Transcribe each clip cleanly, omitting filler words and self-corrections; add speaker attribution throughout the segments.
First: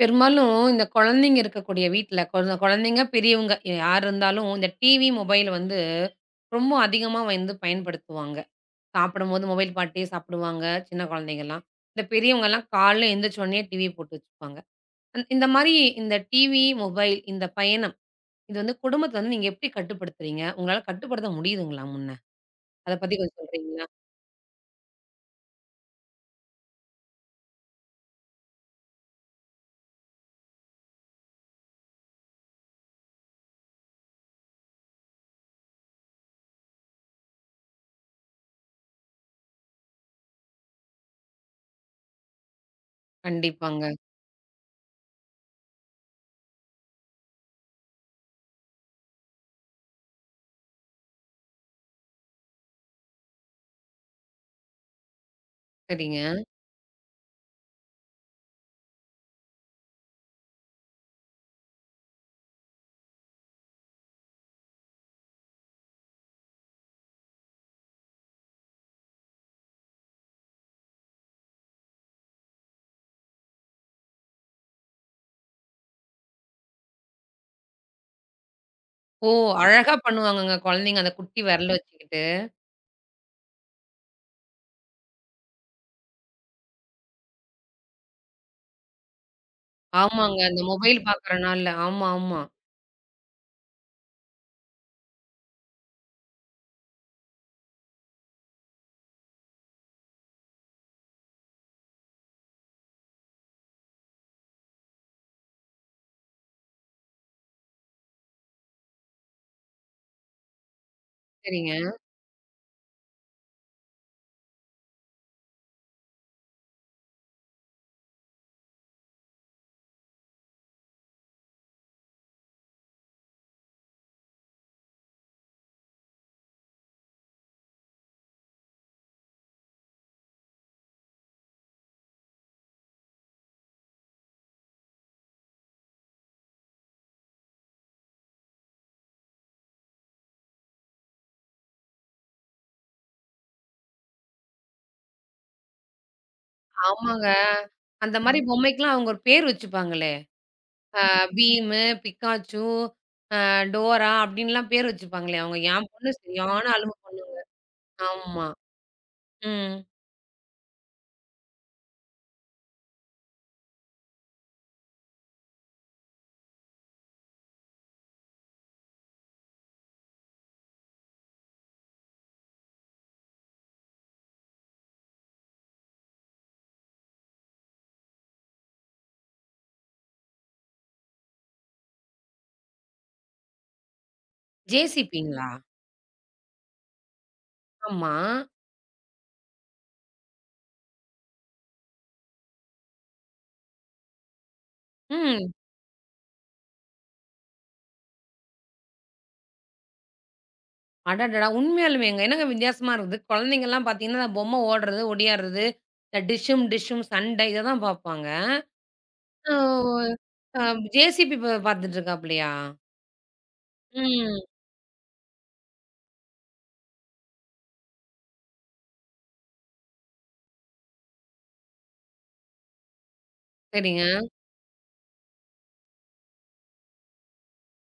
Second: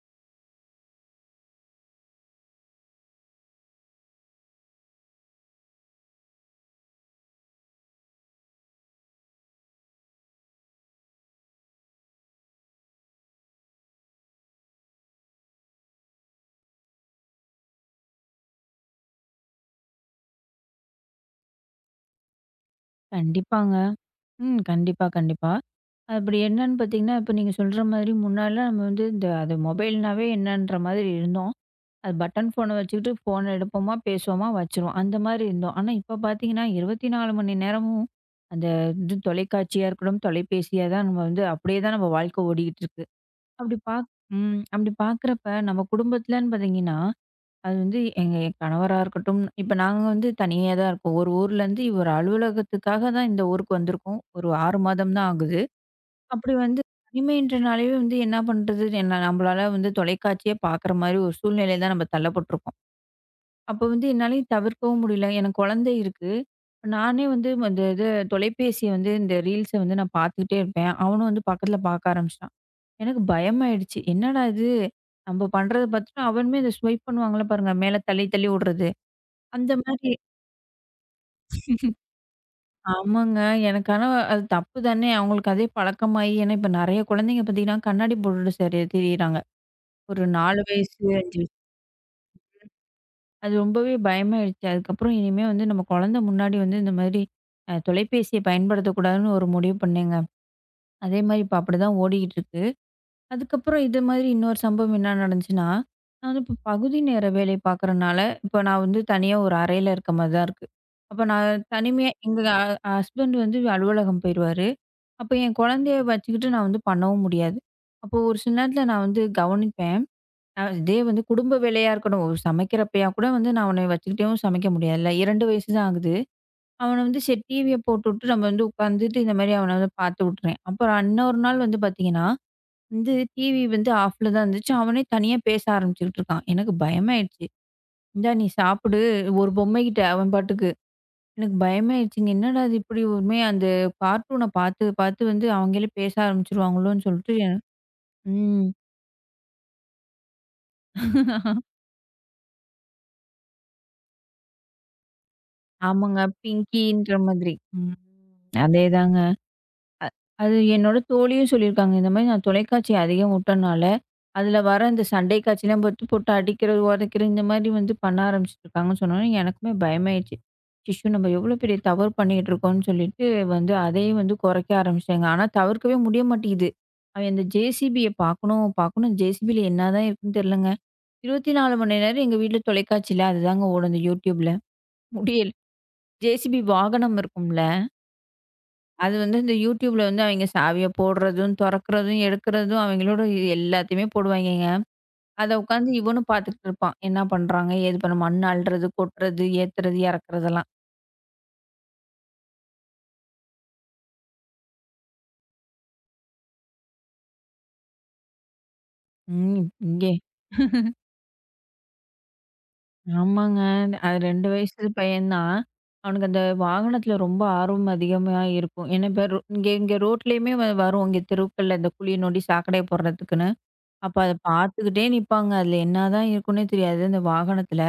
Speaker 1: பெரும்பாலும் இந்த குழந்தைங்க இருக்கக்கூடிய வீட்ல, குழந்தைங்க, பெரியவங்க யார் இருந்தாலும் இந்த டிவி, மொபைல் வந்து ரொம்ப அதிகமா வந்து பயன்படுத்துவாங்க. சாப்பிடும்போது மொபைல் பாத்தே சாப்பிடுவாங்க, சின்ன குழந்தைங்கலாம். இந்த பெரியவங்கலாம் காலைல எந்திரிச்ச உடனே டிவி போட்டு வச்சுப்பாங்க. இந்த மாரி இந்த டிவி, மொபைல் இந்த பயணம், இது வந்து குடும்பத்த வந்து நீங்க எப்படி கட்டுப்படுத்துறீங்க? உங்களால கட்டுப்படுத்த முடியுதுங்களா முன்ன? அத பத்தி கொஞ்சம்
Speaker 2: கண்டிப்பாங்க.
Speaker 1: சொல்றீங்களா?
Speaker 2: ம். கண்டிப்பா, கண்டிப்பா. அப்படி என்னன்னு பார்த்தீங்கன்னா, இப்ப நீங்க சொல்ற மாதிரி முன்னாடிலாம் நம்ம வந்து இந்த அது மொபைல்னாவே என்னன்ற மாதிரி இருந்தோம். அது பட்டன் ஃபோன வச்சுக்கிட்டு ஃபோன எடுப்போமா, பேசுவோமா, வச்சுருவோம். அந்த மாதிரி இருந்தோம். ஆனா இப்ப பார்த்தீங்கன்னா, 24 மணி நேரமும் அந்த இது தொலைக்காட்சியா இருக்கட்டும், தொலைபேசியா தான் நம்ம வந்து அப்படியே தான் நம்ம வாழ்க்கை ஓடிக்கிட்டு இருக்கு. அப்படி
Speaker 1: கண்டிப்பாங்க.
Speaker 2: பாக் ம். அப்படி பார்க்குறப்ப நம்ம குடும்பத்துலன்னு பார்த்தீங்கன்னா அது வந்து எங்க என் கணவரா இருக்கட்டும், இப்ப நாங்க வந்து தனியா தான் இருக்கோம். ஒரு ஊர்லேருந்து ஒரு அலுவலகத்துக்காக தான் இந்த ஊருக்கு வந்திருக்கோம். ஒரு 6 மாதம் தான் ஆகுது.
Speaker 1: சரிங்க.
Speaker 2: அப்படி வந்து தனிமைன்றனாலேயே வந்து என்ன பண்றது? என்ன நம்மளால வந்து தொலைக்காட்சியே பார்க்குற மாரி ஒரு சூழ்நிலையில தான் நம்ம தள்ளப்பட்டுருக்கோம். அப்போ வந்து என்னாலயும் தவிர்க்கவும் முடியல. எனக்கு குழந்தை இருக்கு. இப்ப நானே வந்து இந்த இது தொலைபேசிய வந்து இந்த ரீல்ஸ வந்து நான் பார்த்துக்கிட்டே இருப்பேன். அவனும் வந்து பக்கத்துல பார்க்க ஆரம்பிச்சுட்டான். எனக்கு பயமாயிடுச்சு. என்னடா இது? நம்ம பண்றத பார்த்துட்டு அவனுமே இத ஸ்வைப் பண்ணுவாங்கல்ல பாருங்க, மேல தள்ளி தள்ளி விடுறது.
Speaker 1: ஓ!
Speaker 2: அந்த
Speaker 1: அழகா
Speaker 2: மாரி
Speaker 1: பண்ணுவாங்கங்க குழந்தைங்க அந்த குட்டி விரல வச்சுக்கிட்டு.
Speaker 2: ஆமாங்க. எனக்கு ஆனா அது தப்பு தானே! அவங்களுக்கு அதே பழக்கமாயி ஏன்னா இப்ப நெறைய குழந்தைங்க பார்த்தீங்கன்னா, கண்ணாடி போட்டுட்டு சரி திரியிறாங்க. ஒரு
Speaker 1: ஆமாங்க. அந்த
Speaker 2: 4 வயசு,
Speaker 1: மொபைல்
Speaker 2: 5 வயசு.
Speaker 1: பாக்குறனால. ஆமா, ஆமா.
Speaker 2: அது ரொம்பவே பயமாயிடுச்சு. அதுக்கப்புறம் இனிமே வந்து நம்ம குழந்தை முன்னாடி வந்து இந்த மாரி தொலைபேசிய பயன்படுத்தக்கூடாதுன்னு ஒரு முடிவு பண்ணேங்க. அதே மாரி இப்ப அப்படிதான் ஓடிக்கிட்டு இருக்கு. அதுக்கப்புறம் இது மாதிரி இன்னொரு சம்பவம் என்ன நடந்துச்சுன்னா, நான் வந்து இப்போ பகுதி நேர வேலை பார்க்குறனால, இப்போ நான் வந்து தனியா ஒரு அறையில இருக்க மாரி தான் இருக்கு. அப்போ நான்
Speaker 1: சரிங்க.
Speaker 2: தனிமையா எங்க ஹஸ்பண்ட் வந்து அலுவலகம் போயிருவாரு. அப்போ என் குழந்தைய வச்சுக்கிட்டு நான் வந்து பண்ணவும் முடியாது. அப்போ ஒரு சில நேரத்தில நான் வந்து கவனிப்பேன். இதே வந்து குடும்ப வேலையா இருக்கணும். ஒரு சமைக்கிறப்பயா கூட வந்து நான் அவன வச்சுக்கிட்டேவும் சமைக்க முடியாதுல்ல. 2 வயசு தான் ஆகுது. அவன வந்து சரி டிவிய போட்டுவிட்டு நம்ம வந்து உட்காந்துட்டு இந்த மாரி அவன வந்து பார்த்து விட்டுருவேன். அப்புறம் இன்னொரு நாள் வந்து பார்த்தீங்கன்னா, வந்து டிவி வந்து ஆஃப்ல தான் இருந்துச்சு. அவனே தனியா பேச ஆரம்பிச்சுக்கிட்டு இருக்கான். எனக்கு பயமாயிடுச்சு. "இந்தா நீ சாப்பிடு." ஒரு பொம்மைகிட்ட அவன் பாட்டுக்கு. எனக்கு பயமாயிடுச்சுங்க. என்னடா இது இப்படி ஒருமே அந்த கார்ட்டூன பார்த்து பார்த்து வந்து அவங்களே பேச ஆரம்பிச்சுருவாங்களோன்னு
Speaker 1: ஆமாங்க.
Speaker 2: சொல்லிட்டு
Speaker 1: அந்த மாரி
Speaker 2: ம்.
Speaker 1: பொம்மைக்கெல்லாம் அவங்க ஒரு பேர் வச்சுப்பாங்களே! பீமு, பிக்காச்சு, டோரா அப்டின்லாம் பேர் வச்சுப்பாங்களே! அவங்க என் பொண்ணு
Speaker 2: ஆமாங்க.
Speaker 1: சரியான அலும்பு.
Speaker 2: பிங்கின்ற மாதிரி. ம்.
Speaker 1: ஆமா.
Speaker 2: அதேதாங்க.
Speaker 1: ம்.
Speaker 2: அது என்னோட தோழியும் சொல்லியிருக்காங்க. இந்த மாரி நான் தொலைக்காட்சி அதிகம் விட்டனால, அதில வர இந்த சண்டை காட்சிலாம் போட்டு போட்டு அடிக்கிறது, உதைக்கிறது இந்த மாரி வந்து பண்ண ஆரம்பிச்சுட்டுருக்காங்கன்னு சொன்னோனே, எனக்குமே பயமாயிடுச்சு. அச்சச்சோ! நம்ம எவ்வளோ பெரிய தவறு பண்ணிக்கிட்டு இருக்கோம்ன்னு சொல்லிட்டு வந்து அதையும் வந்து குறைக்க ஆரம்பிச்சுட்டேங்க. ஆனா தவிர்க்கவே முடிய மாட்டேங்குது. அவன் அந்த ஜேசிபிய பார்க்கணும், பார்க்கணும் ஜேசிபில என்னதான் இருக்குன்னு தெரியலங்க. 24 மணி நேரம் எங்க வீட்ல தொலைக்காட்சியில அதுதாங்க ஓடும், இந்த YouTubeல.
Speaker 1: ஜேசிபிங்களா?
Speaker 2: முடியல. ஜேசிபி வாகனம் இருக்கும்ல.
Speaker 1: ஆமா.
Speaker 2: அது வந்து இந்த YouTubeல வந்து அவைங்க சாவிய போடுறதும், தொறக்கிறதும், எடுக்கிறதும் அவைங்களோட எல்லாத்தையுமே போடுவாய்ங்கங்க.
Speaker 1: ம்.
Speaker 2: அத உட்காந்து இவனும் பார்த்துக்கிட்டு இருப்பான். என்ன பண்றாங்க? ஏது பண்ண மண் அள்ளுறது, கொட்டுறது, ஏத்துறது, இறக்குறதெல்லாம்.
Speaker 1: அடடடா! உண்மையாலுமேங்க. என்னங்க வித்தியாசமா இருக்குது. குழந்தைங்கலாம் பார்த்தீங்கன்னா, அந்த பொம்மை ஓடுறது, ஒடியாடுறது, இந்த டிஷ்ஷும், டிஷ்ஷும் சண்டை இத தான் பார்ப்பாங்க.
Speaker 2: ம். இங்கே
Speaker 1: ஓ! அ ஜேசிபி பார்த்துட்டு இருக்காப்லயா?
Speaker 2: ஆமாங்க. அது
Speaker 1: ம்.
Speaker 2: 2 வயசு பையன் தான். அவனுக்கு அந்த வாகனத்தில ரொம்ப ஆர்வம் அதிகமா இருக்கும். ஏன்னா இப்ப இங்க இங்க ரோட்லயுமே வரும். இங்க தெருக்கள்ல இந்த குழிய நோண்டி சாக்கடைய போடுறதுக்குன்னு.
Speaker 1: சரிங்க.
Speaker 2: அப்ப அத பார்த்துக்கிட்டே நிப்பாங்க. அதுல என்னதான் இருக்குன்னே தெரியாது, அந்த வாகனத்தில.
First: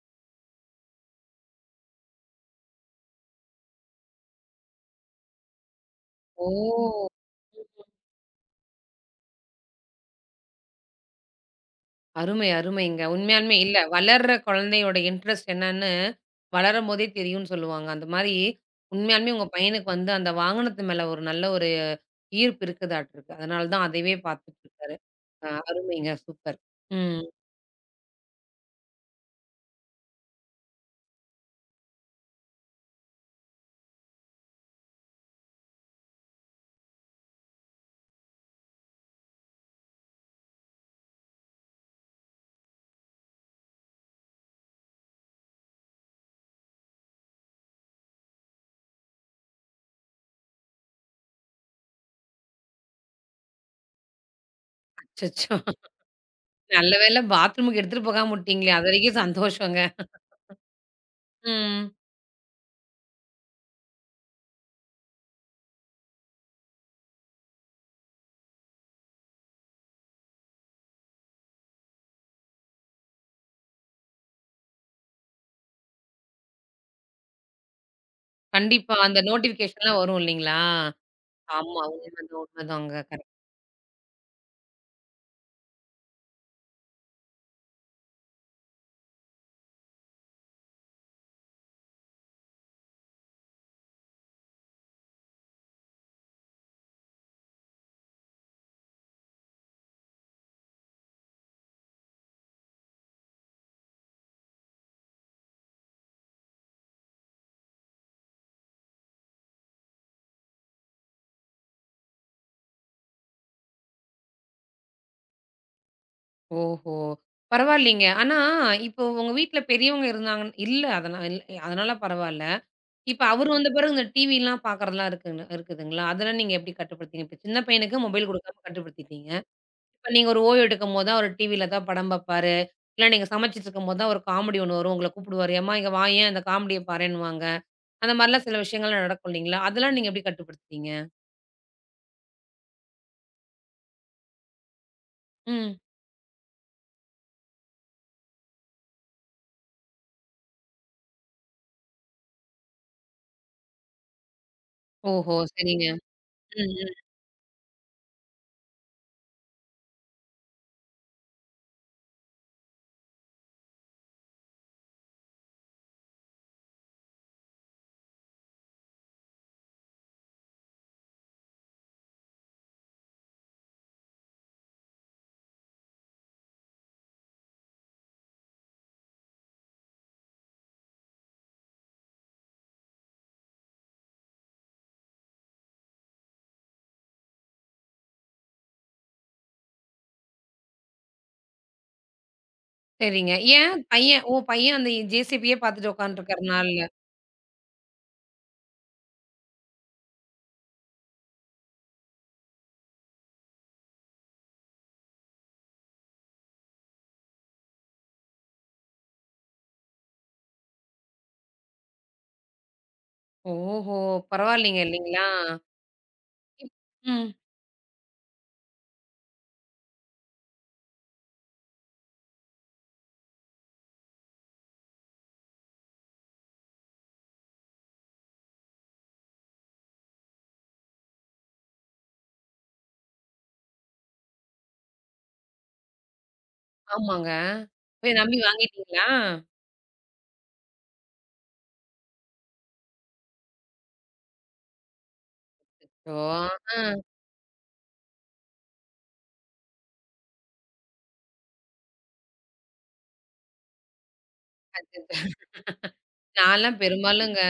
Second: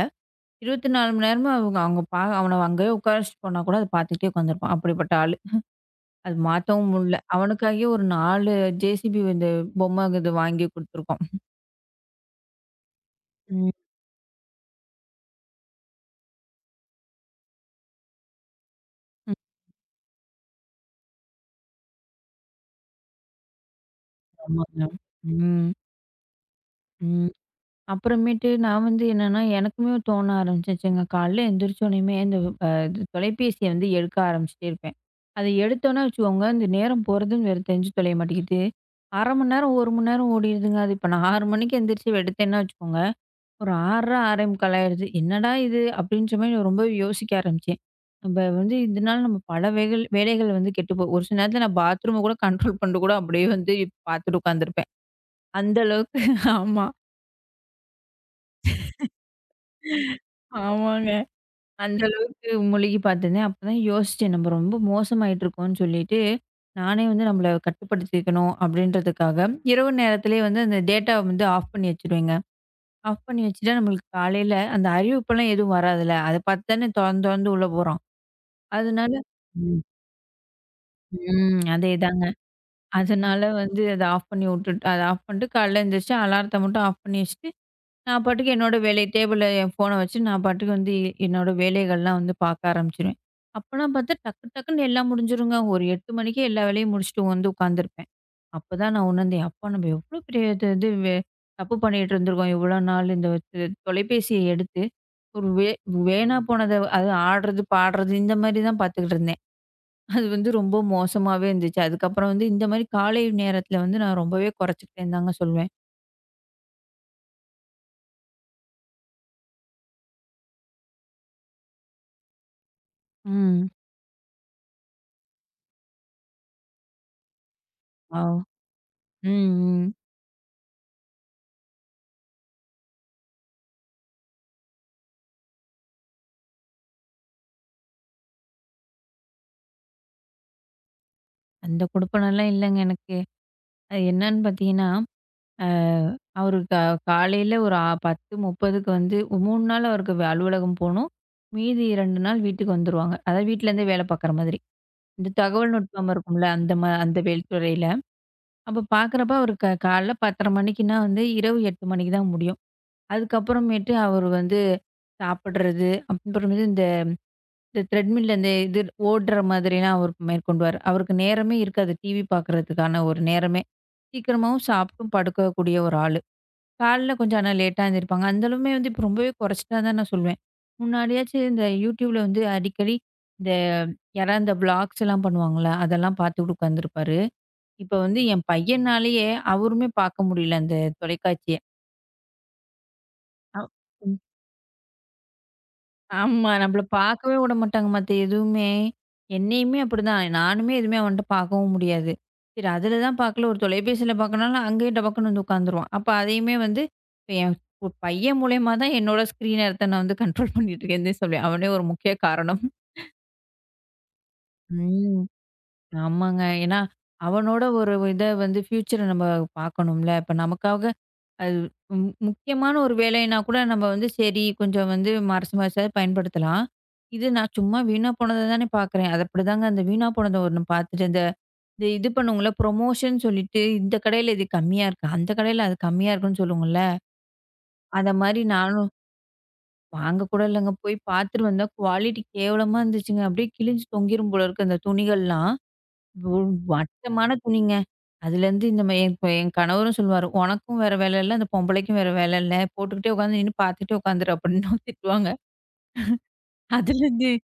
Speaker 2: 24 மணி நேரமும் அவங்க அவங்க அவன அங்கேயே உட்கார வச்சுட்டு போனா கூட, அத பார்த்துக்கிட்டே உட்காந்துருப்பான். அப்படிப்பட்ட ஆளு. அது
Speaker 1: ஓ!
Speaker 2: மாத்தவும் முடியல. அவனுக்காகவே ஒரு 4 ஜேசிபி இந்த பொம்மை இது வாங்கி குடுத்துருக்கோம்.
Speaker 1: அருமை, அருமைங்க. உண்மையாலுமே
Speaker 2: ம்.
Speaker 1: இல்ல வளர்ற குழந்தையோட இன்ட்ரெஸ்ட் என்னன்னு வளரும்போதே தெரியும்னு சொல்லுவாங்க. அந்த மாரி உண்மையாலுமே
Speaker 2: ம்.
Speaker 1: உங்க பையனுக்கு வந்து அந்த வாகனத்து மேல ஒரு நல்ல ஒரு ஈர்ப்பு இருக்குதாட்டுருக்கு. அதனால தான் அதையே பார்த்துட்டு
Speaker 2: ஆமாங்க.
Speaker 1: இருக்காரு.
Speaker 2: ம்.
Speaker 1: அருமைங்க. சூப்பர். ம்.
Speaker 2: ம். அப்புறமேட்டு நான் வந்து என்னன்னா, எனக்குமே தோண ஆரம்பிச்சுச்சுங்க. காலைல எந்திரிச்சோனையுமே இந்த இது தொலைபேசிய வந்து எடுக்க ஆரம்பிச்சுட்டே இருப்பேன். அத எடுத்தோன்னே வச்சுக்கோங்க, இந்த நேரம் போறதுன்னு வேற தெரிஞ்சு தொலைய மாட்டேங்குது. 1/2 மணி நேரம், 1 மணி நேரம் ஓடிடுதுங்க. அது இப்ப நான் 6 மணிக்கு எந்திரிச்சு எடுத்தேன்னா வச்சுக்கோங்க ஒரு 6:30 6:45 ஆயிடுது. என்னடா இது! அப்படின்ற மாரி நான் ரொம்பவே யோசிக்க ஆரம்பிச்சேன். நம்ம வந்து இதனால நம்ம பல வேலைகள் வந்து கெட்டுப்போ ஒரு சில நேரத்துல நான் பாத்ரூம கூட கண்ட்ரோல் பண்ணிட்டு கூட அப்படியே வந்து பாத்துட்டு உட்காந்துருப்பேன்.
Speaker 1: அச்சச்சோ!
Speaker 2: அந்த அளவுக்கு ஆமா.
Speaker 1: நல்ல வேளை பாத்ரூமுக்கு எடுத்துட்டு போகாம விட்டீங்களே! அதுவரைக்கும் சந்தோஷங்க.
Speaker 2: ஆமாங்க.
Speaker 1: ம்.
Speaker 2: அந்த அளவுக்கு முழுகி பாத்துருந்தேன். அப்பதான் யோசிச்சேன். நம்ம ரொம்ப மோசமாயிட்டுருக்கோம்ன்னு சொல்லிட்டு, நானே வந்து நம்மள கட்டுப்படுத்திக்கணும் அப்படின்றதுக்காக, இரவு நேரத்திலேயே வந்து அந்த டேட்டாவ வந்து ஆஃப் பண்ணி வச்சுருவேங்க. ஆஃப் பண்ணி வச்சுட்டா நம்மளுக்கு காலையில அந்த அறிவிப்பெல்லாம் எதுவும் வராதுல்ல. அத பார்த்து தானே தொறந்து தொறந்து உள்ள போறோம்.
Speaker 1: கண்டிப்பா
Speaker 2: அதனால
Speaker 1: அந்த
Speaker 2: ம்.
Speaker 1: நோட்டிஃபிகேஷன்லாம் வரும் இல்லீங்களா?
Speaker 2: ம்.
Speaker 1: ஆமா.
Speaker 2: அதேதாங்க.
Speaker 1: உண்மதான், உண்மதாங்க.
Speaker 2: அதனால வந்து அத ஆஃப் பண்ணி வுட்டுட்டு அத ஆஃப் பண்ணிட்டு காலைல எந்திரிச்சு அலாரத்த மட்டும் ஆஃப் பண்ணி வச்சுட்டு, நான் பாட்டுக்கு என்னோட வேலைய டேபிள்ல என் ஃபோன வச்சு நான் பாட்டுக்கு வந்து என்னோட வேலைகள்லாம் வந்து பார்க்க ஆரம்பிச்சுருவேன். அப்பலாம் பார்த்தா டக்கு டக்குன்னு எல்லாம் முடிஞ்சிருங்க. ஒரு 8 மணிக்கே எல்லா வேலையும் முடிச்சுட்டு வந்து உட்காந்துருப்பேன். அப்பதான் நான் உணர்ந்தேன். அப்பா நம்ம எவ்ளோ பெரிய இது இது வே தப்பு பண்ணிட்டு இருந்திருக்கோம் இவ்வளோ நாள். இந்த இது தொலைபேசிய எடுத்து, ஒரு வே வேணா போனத அது ஆடுறது, பாடுறது இந்த மாரி தான் பார்த்துக்கிட்டு இருந்தேன். அது வந்து ரொம்ப மோசமாவே இருந்துச்சு. அதுக்கப்புறம் வந்து இந்த மாரி காலை நேரத்தில வந்து நான் ரொம்பவே குறைச்சுக்கிட்டேன்னு தாங்க சொல்வேன்.
Speaker 1: ஓஹோ! பரவாயில்லைங்க. ஆனா, இப்போ உங்க வீட்ல பெரியவங்க இருந்தாங்க இல்ல அதனால பரவால்ல. இப்ப அவரு வந்த
Speaker 2: ம்.
Speaker 1: பிறகு இந்த டிவிலாம் பார்க்கறதெல்லாம் இருக்குன்னு இருக்குதுங்களா? அதெல்லாம் நீங்க எப்படி கட்டுப்படுத்தீங்க? இப்ப சின்ன பையனுக்கு
Speaker 2: ஆ.
Speaker 1: மொபைல் கொடுக்காம கட்டுப்படுத்திட்டீங்க.
Speaker 2: ம், ம்.
Speaker 1: இப்ப நீங்க ஒரு ஓய்வு எடுக்கும்போது தான் அவரு டிவில ஏதாவது படம் பார்ப்பாரு. இல்ல நீங்க சமைச்சுட்டுருக்கும்போது தான் ஒரு காமெடி ஒண்ணு வரும். உங்கள கூப்பிடுவாரு. "எம்மா இங்க வாயேன், அந்த காமெடிய பாரேன்னுவாங்க." அந்த மாரிலாம் சில விஷயங்கள்லாம் நடக்கும் இல்லைங்களா? அதெல்லாம் நீங்க எப்படி கட்டுப்படுத்துவீங்க?
Speaker 2: அந்த குடுப்பனம்லாம் இல்லங்க எனக்கு. அது என்னன்னு பார்த்தீங்கன்னா,
Speaker 1: ம்.
Speaker 2: அவரு காலையில ஒரு 10:30க்கு வந்து 3 நாள் அவருக்கு வே- அலுவலகம் போணும். மீதி 2 நாள் வீட்டுக்கு வந்துருவாங்க. அதாவது வீட்லருந்தே வேலை பார்க்குற மாதிரி. இந்த
Speaker 1: ஓஹோ!
Speaker 2: தகவல்
Speaker 1: சரிங்க.
Speaker 2: நுட்பம் இருக்கும்ல,
Speaker 1: ம்,
Speaker 2: அந்த
Speaker 1: ம்.
Speaker 2: அந்த வேல் துறையில. அப்ப பார்க்குறப்ப அவரு காலைல 10:30 மணிக்குன்னா வந்து இரவு 8 மணிக்கு தான் முடியும். அதுக்கப்புறமேட்டு அவரு வந்து சாப்பிடுறது, அப்புறமேட்டு இந்த இந்த த்ரெட்மில்ல இந்த இது ஓடுற மாதிரிலாம் அவர் மேற்கொண்டுவாரு. அவருக்கு நேரமே இருக்காது. டிவி பார்க்குறதுக்கான ஒரு நேரமே. சீக்கிரமாவும் சாப்பிட்டும் படுக்கக்கூடிய ஒரு ஆளு. காலைல கொஞ்சம் ஆனா லேட்டா எழுந்திரிப்பாங்க. அந்தளவுமே வந்து இப்ப ரொம்பவே குறைச்சுட்டா தான் நான் சொல்வேன். முன்னாடியாச்சு இந்த YouTubeல வந்து அடிக்கடி இந்த யாராவது இந்த விளாக்ஸ் எல்லாம் பண்ணுவாங்கல்ல, அதெல்லாம் பார்த்துட்டு உட்காந்துருப்பாரு. இப்ப வந்து என் பையனாலேயே அவருமே பார்க்க முடியல அந்த தொலைக்காட்சிய.
Speaker 1: சரிங்க.
Speaker 2: அவ்
Speaker 1: ஏன் பையன் ஓ! பையன் அந்த ஜேசிபியே பார்த்துட்டு
Speaker 2: ஆமா.
Speaker 1: உட்காந்துருக்கறனால.
Speaker 2: நம்மள பார்க்கவே விடமாட்டாங்க மத்த எதுவுமே. என்னையுமே அப்படிதான். நானுமே எதுவுமே அவன்ட்ட பார்க்கவும் முடியாது. சரி அதில தான் பார்க்கல, ஒரு தொலைபேசியில பார்க்கனாலும் அங்கேயே டபக்குன்னு வந்து உட்காந்துருவான். அப்ப அதையுமே வந்து இப்ப என் பையன் மூலியமா தான் என்னோட ஸ்க்ரீன் நேரத்த நான் வந்து கண்ட்ரோல் பண்ணிட்டு இருக்கேன்னு சொல்லுவேன். அவனே ஒரு முக்கிய காரணம்.
Speaker 1: ஓஹோ! பரவாயில்லைங்க
Speaker 2: ம்.
Speaker 1: இல்லைங்களா?
Speaker 2: ஆமாங்க.
Speaker 1: இப்
Speaker 2: ஏன்னா
Speaker 1: ம்.
Speaker 2: அவனோட ஒரு இத வந்து ஃப்யூச்சர நம்ம பார்க்கணும்ல. இப்ப நமக்காக அது ம் முக்கியமான ஒரு வேலைன்னா கூட நம்ம வந்து சரி கொஞ்சம் வந்து மறைச்சு மறைச்சாவது பயன்படுத்தலாம். இது நான் சும்மா வீணா போனத தானே பார்க்குறேன். அது அப்படிதாங்க அந்த வீணா போனத ஒண்ணு பார்த்துட்டு இந்த இந்த இது பண்ணுவோங்கல்ல ப்ரொமோஷன் சொல்லிட்டு இந்த கடையில இது கம்மியா இருக்கு. அந்த கடையில அது கம்மியா இருக்குன்னு சொல்லுவோங்கல்ல.
Speaker 1: ஆமாங்க.
Speaker 2: அத
Speaker 1: போய் நம்பி
Speaker 2: மாரி நானும்
Speaker 1: வாங்கிட்டீங்களா?
Speaker 2: வாங்க கூட இல்லங்க. போய் பார்த்துட்டு வந்தா குவாலிட்டி கேவலமா இருந்துச்சுங்க. அப்படியே கிழிஞ்சு தொங்கிரும் போல இருக்கு அந்த துணிகள்லாம்.
Speaker 1: ஓ!
Speaker 2: ஒ
Speaker 1: ஆ.
Speaker 2: வட்டமான துணிங்க. அதுலேருந்து இந்த மே இப்ப என் கணவரும் சொல்லுவாரு, "உனக்கும் வேற வேலை இல்ல, அந்த பொம்பளைக்கும் வேற வேலை இல்ல. போட்டுக்கிட்டே உட்காந்து நின்னு பார்த்துக்கிட்டே உட்காந்துரு" அப்படின்னு திட்டுவாங்க.
Speaker 1: அச்சச்சோ! நான்லாம்
Speaker 2: அதுலேருந்து
Speaker 1: பெரும்பாலுங்க,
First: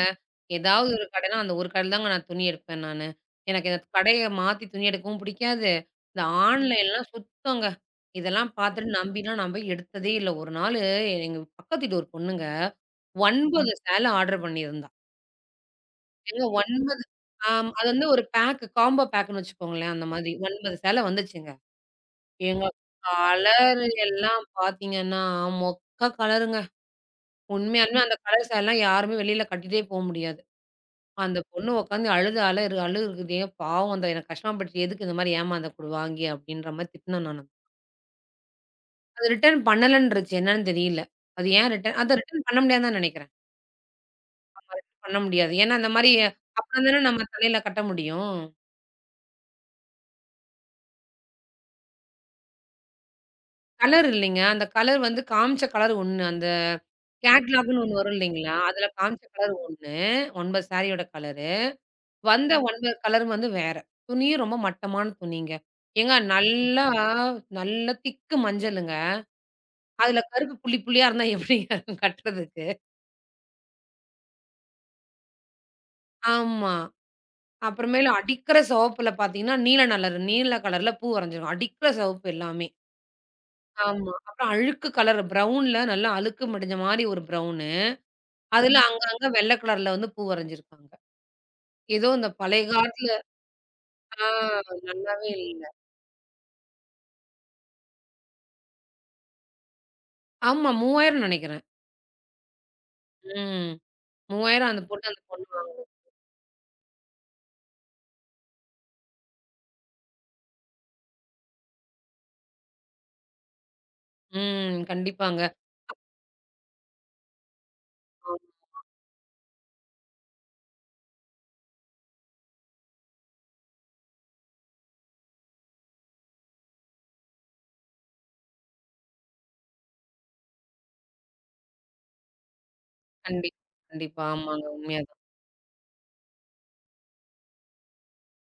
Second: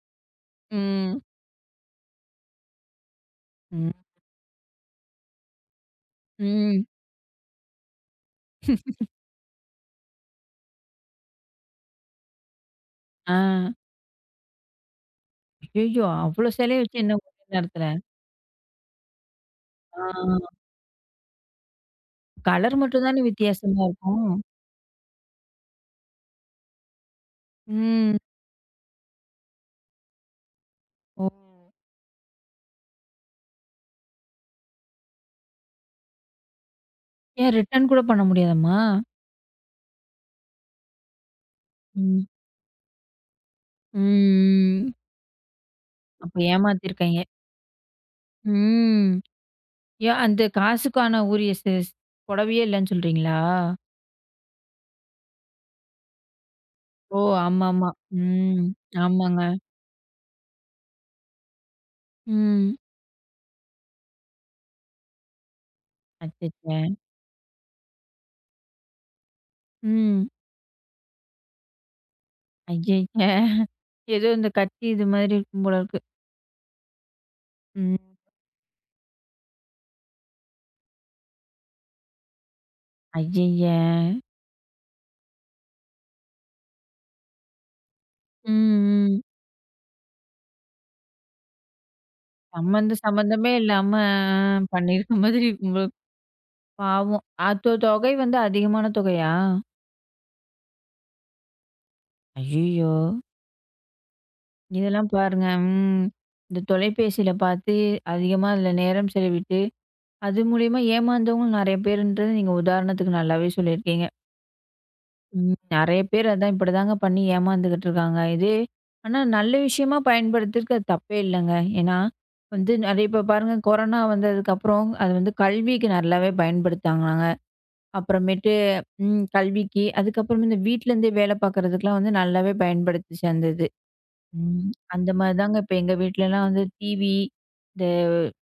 Speaker 1: ஏதாவது ஒரு
Speaker 2: ம்.
Speaker 1: கடைன்னா அந்த ஒரு கடையில தாங்க நான் துணி எடுப்பேன் நானு. எனக்கு இந்த
Speaker 2: ம்.
Speaker 1: கடைய மாத்தி துணி எடுக்கவும் பிடிக்காது. இந்த
Speaker 2: ம்.
Speaker 1: ஆன்லைன்லாம் சுத்தங்க. இதெல்லாம் பார்த்துட்டு நம்பிலாம் நான் போய் எடுத்ததே இல்ல. ஒரு நாளு எங்க பக்கத்து வீட்டு ஒரு பொண்ணுங்க, ம்,
Speaker 2: ஆ.
Speaker 1: 9 சேல ஆர்டர் பண்ணியிருந்தா.
Speaker 2: ஐயய்யோ!
Speaker 1: ஏங்க
Speaker 2: அவ்ளோ சேலைய வச்சு
Speaker 1: 9
Speaker 2: என்ன ஒரே
Speaker 1: ஆம் அது
Speaker 2: நேரத்துல?
Speaker 1: வந்து ஒரு பேக் காம்போ பேக்குன்னு வச்சுக்கோங்களேன். அந்த மாதிரி
Speaker 2: ஆ.
Speaker 1: 9 சேல வந்துச்சுங்க. ஏங்க
Speaker 2: கலர் மட்டும் தானே
Speaker 1: கலர்
Speaker 2: வித்தியாசமா இருக்கும்.
Speaker 1: எல்லாம் பார்த்தீங்கன்னா, மொக்க கலருங்க. உண்மையாலுமே அந்த
Speaker 2: ம்.
Speaker 1: கலர் சாரிலாம் யாருமே வெளியில கட்டிட்டே போ முடியாது.
Speaker 2: ஓ!
Speaker 1: அந்த பொண்ணு உட்காந்து அழுது அலறு அழுகுதே, பாவம், அந்த எனக்கு கஷ்டமாப்பட்டுச்சு. எதுக்கு இந்த மாரி ஏமாந்தக்கூட வாங்கி அப்படின்ற மாரி திட்டினேன் நானு.
Speaker 2: ஏன் ரிட்டர்ன் கூட பண்ண முடியாதாம்மா?
Speaker 1: அது ரிட்டர்ன் பண்ணலன்ருச்சு. என்னன்னு தெரியல. அது ஏன் ரிட்டர்ன் அத
Speaker 2: ம்.
Speaker 1: ரிட்டர்ன் பண்ண முடியாதுன்னு தான் நெனைக்கிறேன்.
Speaker 2: ம்.
Speaker 1: பண்ண முடியாது. ஏன்னா அந்த மாரி
Speaker 2: அப்ப
Speaker 1: அப்புறம் தானே நம்ம
Speaker 2: ஏமாத்திருக்காய்ங்க.
Speaker 1: தலையில கட்ட முடியும்.
Speaker 2: ம். ஏன் அந்த காசுக்கான உரிய செஸ் புடவையே இல்லன்னு சொல்றீங்களா?
Speaker 1: கலர் இல்லைங்க. அந்த கலர் வந்து காமிச்ச கலர் ஒண்ணு. அந்த
Speaker 2: ஓ!
Speaker 1: கேட்லாக்ன்னு
Speaker 2: ஆமாமா.
Speaker 1: ஒண்ணு வரும் இல்லைங்களா?
Speaker 2: ம்.
Speaker 1: அதுல காமிச்ச
Speaker 2: ஆமாங்க.
Speaker 1: கலர் ஒண்ணு. 9 சாரியோட கலரு. வந்த
Speaker 2: ம்.
Speaker 1: ஒன்பது கலரும் வந்து வேற. துணியும் ரொம்ப மட்டமான துணிங்க. ஏங்க
Speaker 2: அச்சச்சே!
Speaker 1: நல்லா நல்லா திக்கு மஞ்சளுங்க. அதுல
Speaker 2: ம்.
Speaker 1: கருப்பு புள்ளி புள்ளியா இருந்தா எப்படிங்க இருக்கும் கட்டுறதுக்கு?
Speaker 2: ஐயய்ய! ஏதோ இந்த கத்தி இது மாதிரி இருக்கும் போல இருக்கு.
Speaker 1: ஆமா. அப்புறமேலு
Speaker 2: ம்.
Speaker 1: அடிக்கிற சிவப்புல பார்த்தீங்கன்னா, நீல கலர்ல பூ வரைஞ்சிருக்கும். அடிக்கிற சிவப்பு எல்லாமே.
Speaker 2: ஐயய்ய!
Speaker 1: ஆமா. அப்புறம் அழுக்கு கலர் ப்ரவுன்ல நல்லா அழுக்கு மடிஞ்ச மாரி ஒரு ப்ரவுனு.
Speaker 2: ம்,
Speaker 1: அதுல
Speaker 2: ம்.
Speaker 1: அங்கங்க வெள்ள கலர்ல வந்து பூ வரைஞ்சிருக்காங்க. ஏதோ இந்த பழைய
Speaker 2: சம்மந்த
Speaker 1: காலத்துல
Speaker 2: சம்மந்தமே இல்லாம
Speaker 1: ஆ,
Speaker 2: பண்ணியிருக்க
Speaker 1: நல்லாவே
Speaker 2: மாதிரி
Speaker 1: இல்ல.
Speaker 2: இருக்கும் போல. பாவம். அது தொகை வந்து அதிகமான தொகையா?
Speaker 1: ஆமா, 3,000 நெனைக்கிறேன்.
Speaker 2: ஐயய்யோ!
Speaker 1: ம். 3,000 அந்த போட்டு
Speaker 2: இதெல்லாம்
Speaker 1: அந்த பொண்ணு.
Speaker 2: பாருங்க. ம். இந்த தொலைபேசியில பார்த்து அதிகமா அதில நேரம் செலவிட்டு, அது மூலியமா ஏமாந்தவங்களும் நெறைய பேருன்றது நீங்க உதாரணத்துக்கு நல்லாவே சொல்லியிருக்கீங்க.
Speaker 1: ம். கண்டிப்பாங்க.
Speaker 2: ம். நெறைய பேர் அதான் இப்படிதாங்க பண்ணி ஏமாந்துகிட்டு இருக்காங்க.
Speaker 1: ஆமா.
Speaker 2: இதே ஆனா நல்ல விஷயமா பயன்படுத்திருக்கு அது தப்பே இல்லங்க. ஏன்னா, வந்து நெறைய இப்ப பாருங்க கொரோனா வந்ததுக்கப்புறம் அது வந்து கல்விக்கு நல்லாவே பயன்படுத்தாங்கங்க. அப்புறமேட்டு ம் கல்விக்கு, அதுக்கப்புறம் இந்த வீட்ல இருந்தே வேலை பார்க்கறதுக்கெல்லாம் வந்து நல்லாவே பயன்படுத்துச்சு அந்த
Speaker 1: கண்டிப்
Speaker 2: இது.
Speaker 1: கண்டிப்பா. ஆமாங்க.
Speaker 2: ம். அந்த
Speaker 1: உண்மையாதான்.
Speaker 2: மாரி தாங்க இப்ப எங்க வீட்லலாம் வந்து டிவி, இந்த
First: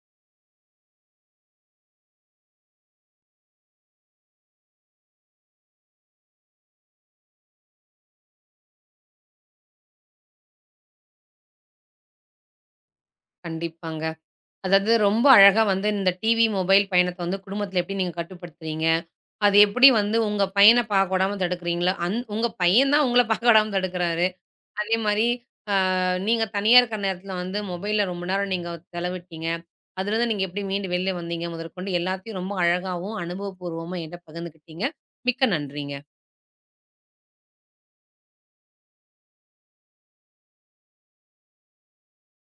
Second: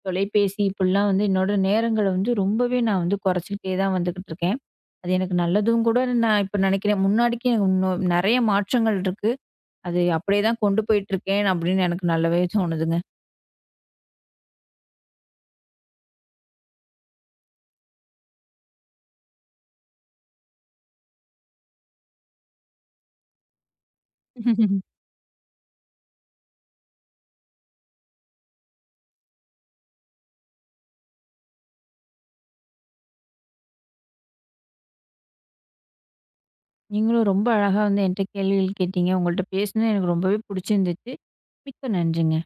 Speaker 2: தொலைபேசி இப்படிலாம் வந்து என்னோட நேரங்கள வந்து ரொம்பவே நான் வந்து குறைச்சிக்கிட்டே தான் வந்துகிட்டு இருக்கேன். அது எனக்கு நல்லதும் கூட நான் இப்ப நினைக்கிறேன். முன்னாடிக்கு எனக்கு இன்னும் நெறைய மாற்றங்கள் இருக்கு. அது அப்படியே தான் கொண்டு போயிட்டு இருக்கேன் அப்படின்னு எனக்கு நல்லாவே தோணுதுங்க.
Speaker 1: கண்டிப்பாங்க. அதாவது ரொம்ப அழகா வந்து இந்த டிவி, மொபைல் பயணத்த வந்து குடும்பத்துல எப்படி நீங்க கட்டுப்படுத்துறீங்க? அது எப்படி வந்து உங்க பையன பார்க்க விடாம தடுக்குறீங்களோ, உங்க பையன் தான் உங்கள பார்க்க விடாம தடுக்குறாரு. அதே மாரி அ நீங்க தனியா இருக்கிற நேரத்துல வந்து மொபைல்ல ரொம்ப நேரம் நீங்க செலவிட்டீங்க. அதுலருந்து நீங்க எப்படி மீண்டு வெளில வந்தீங்க முதற்கொண்டு எல்லாத்தையும் ரொம்ப அழகாவும், அனுபவபூர்வமா என்ட்ட பகிர்ந்துக்கிட்டீங்க. மிக்க நன்றிங்க.
Speaker 2: நீங்களும் ரொம்ப அழகா வந்து என்ட்ட கேள்விகள் கேட்டீங்க. உங்கள்ட்ட பேசினது எனக்கு ரொம்பவே புடிச்சிருந்துச்சு. மிக்க நன்றிங்க.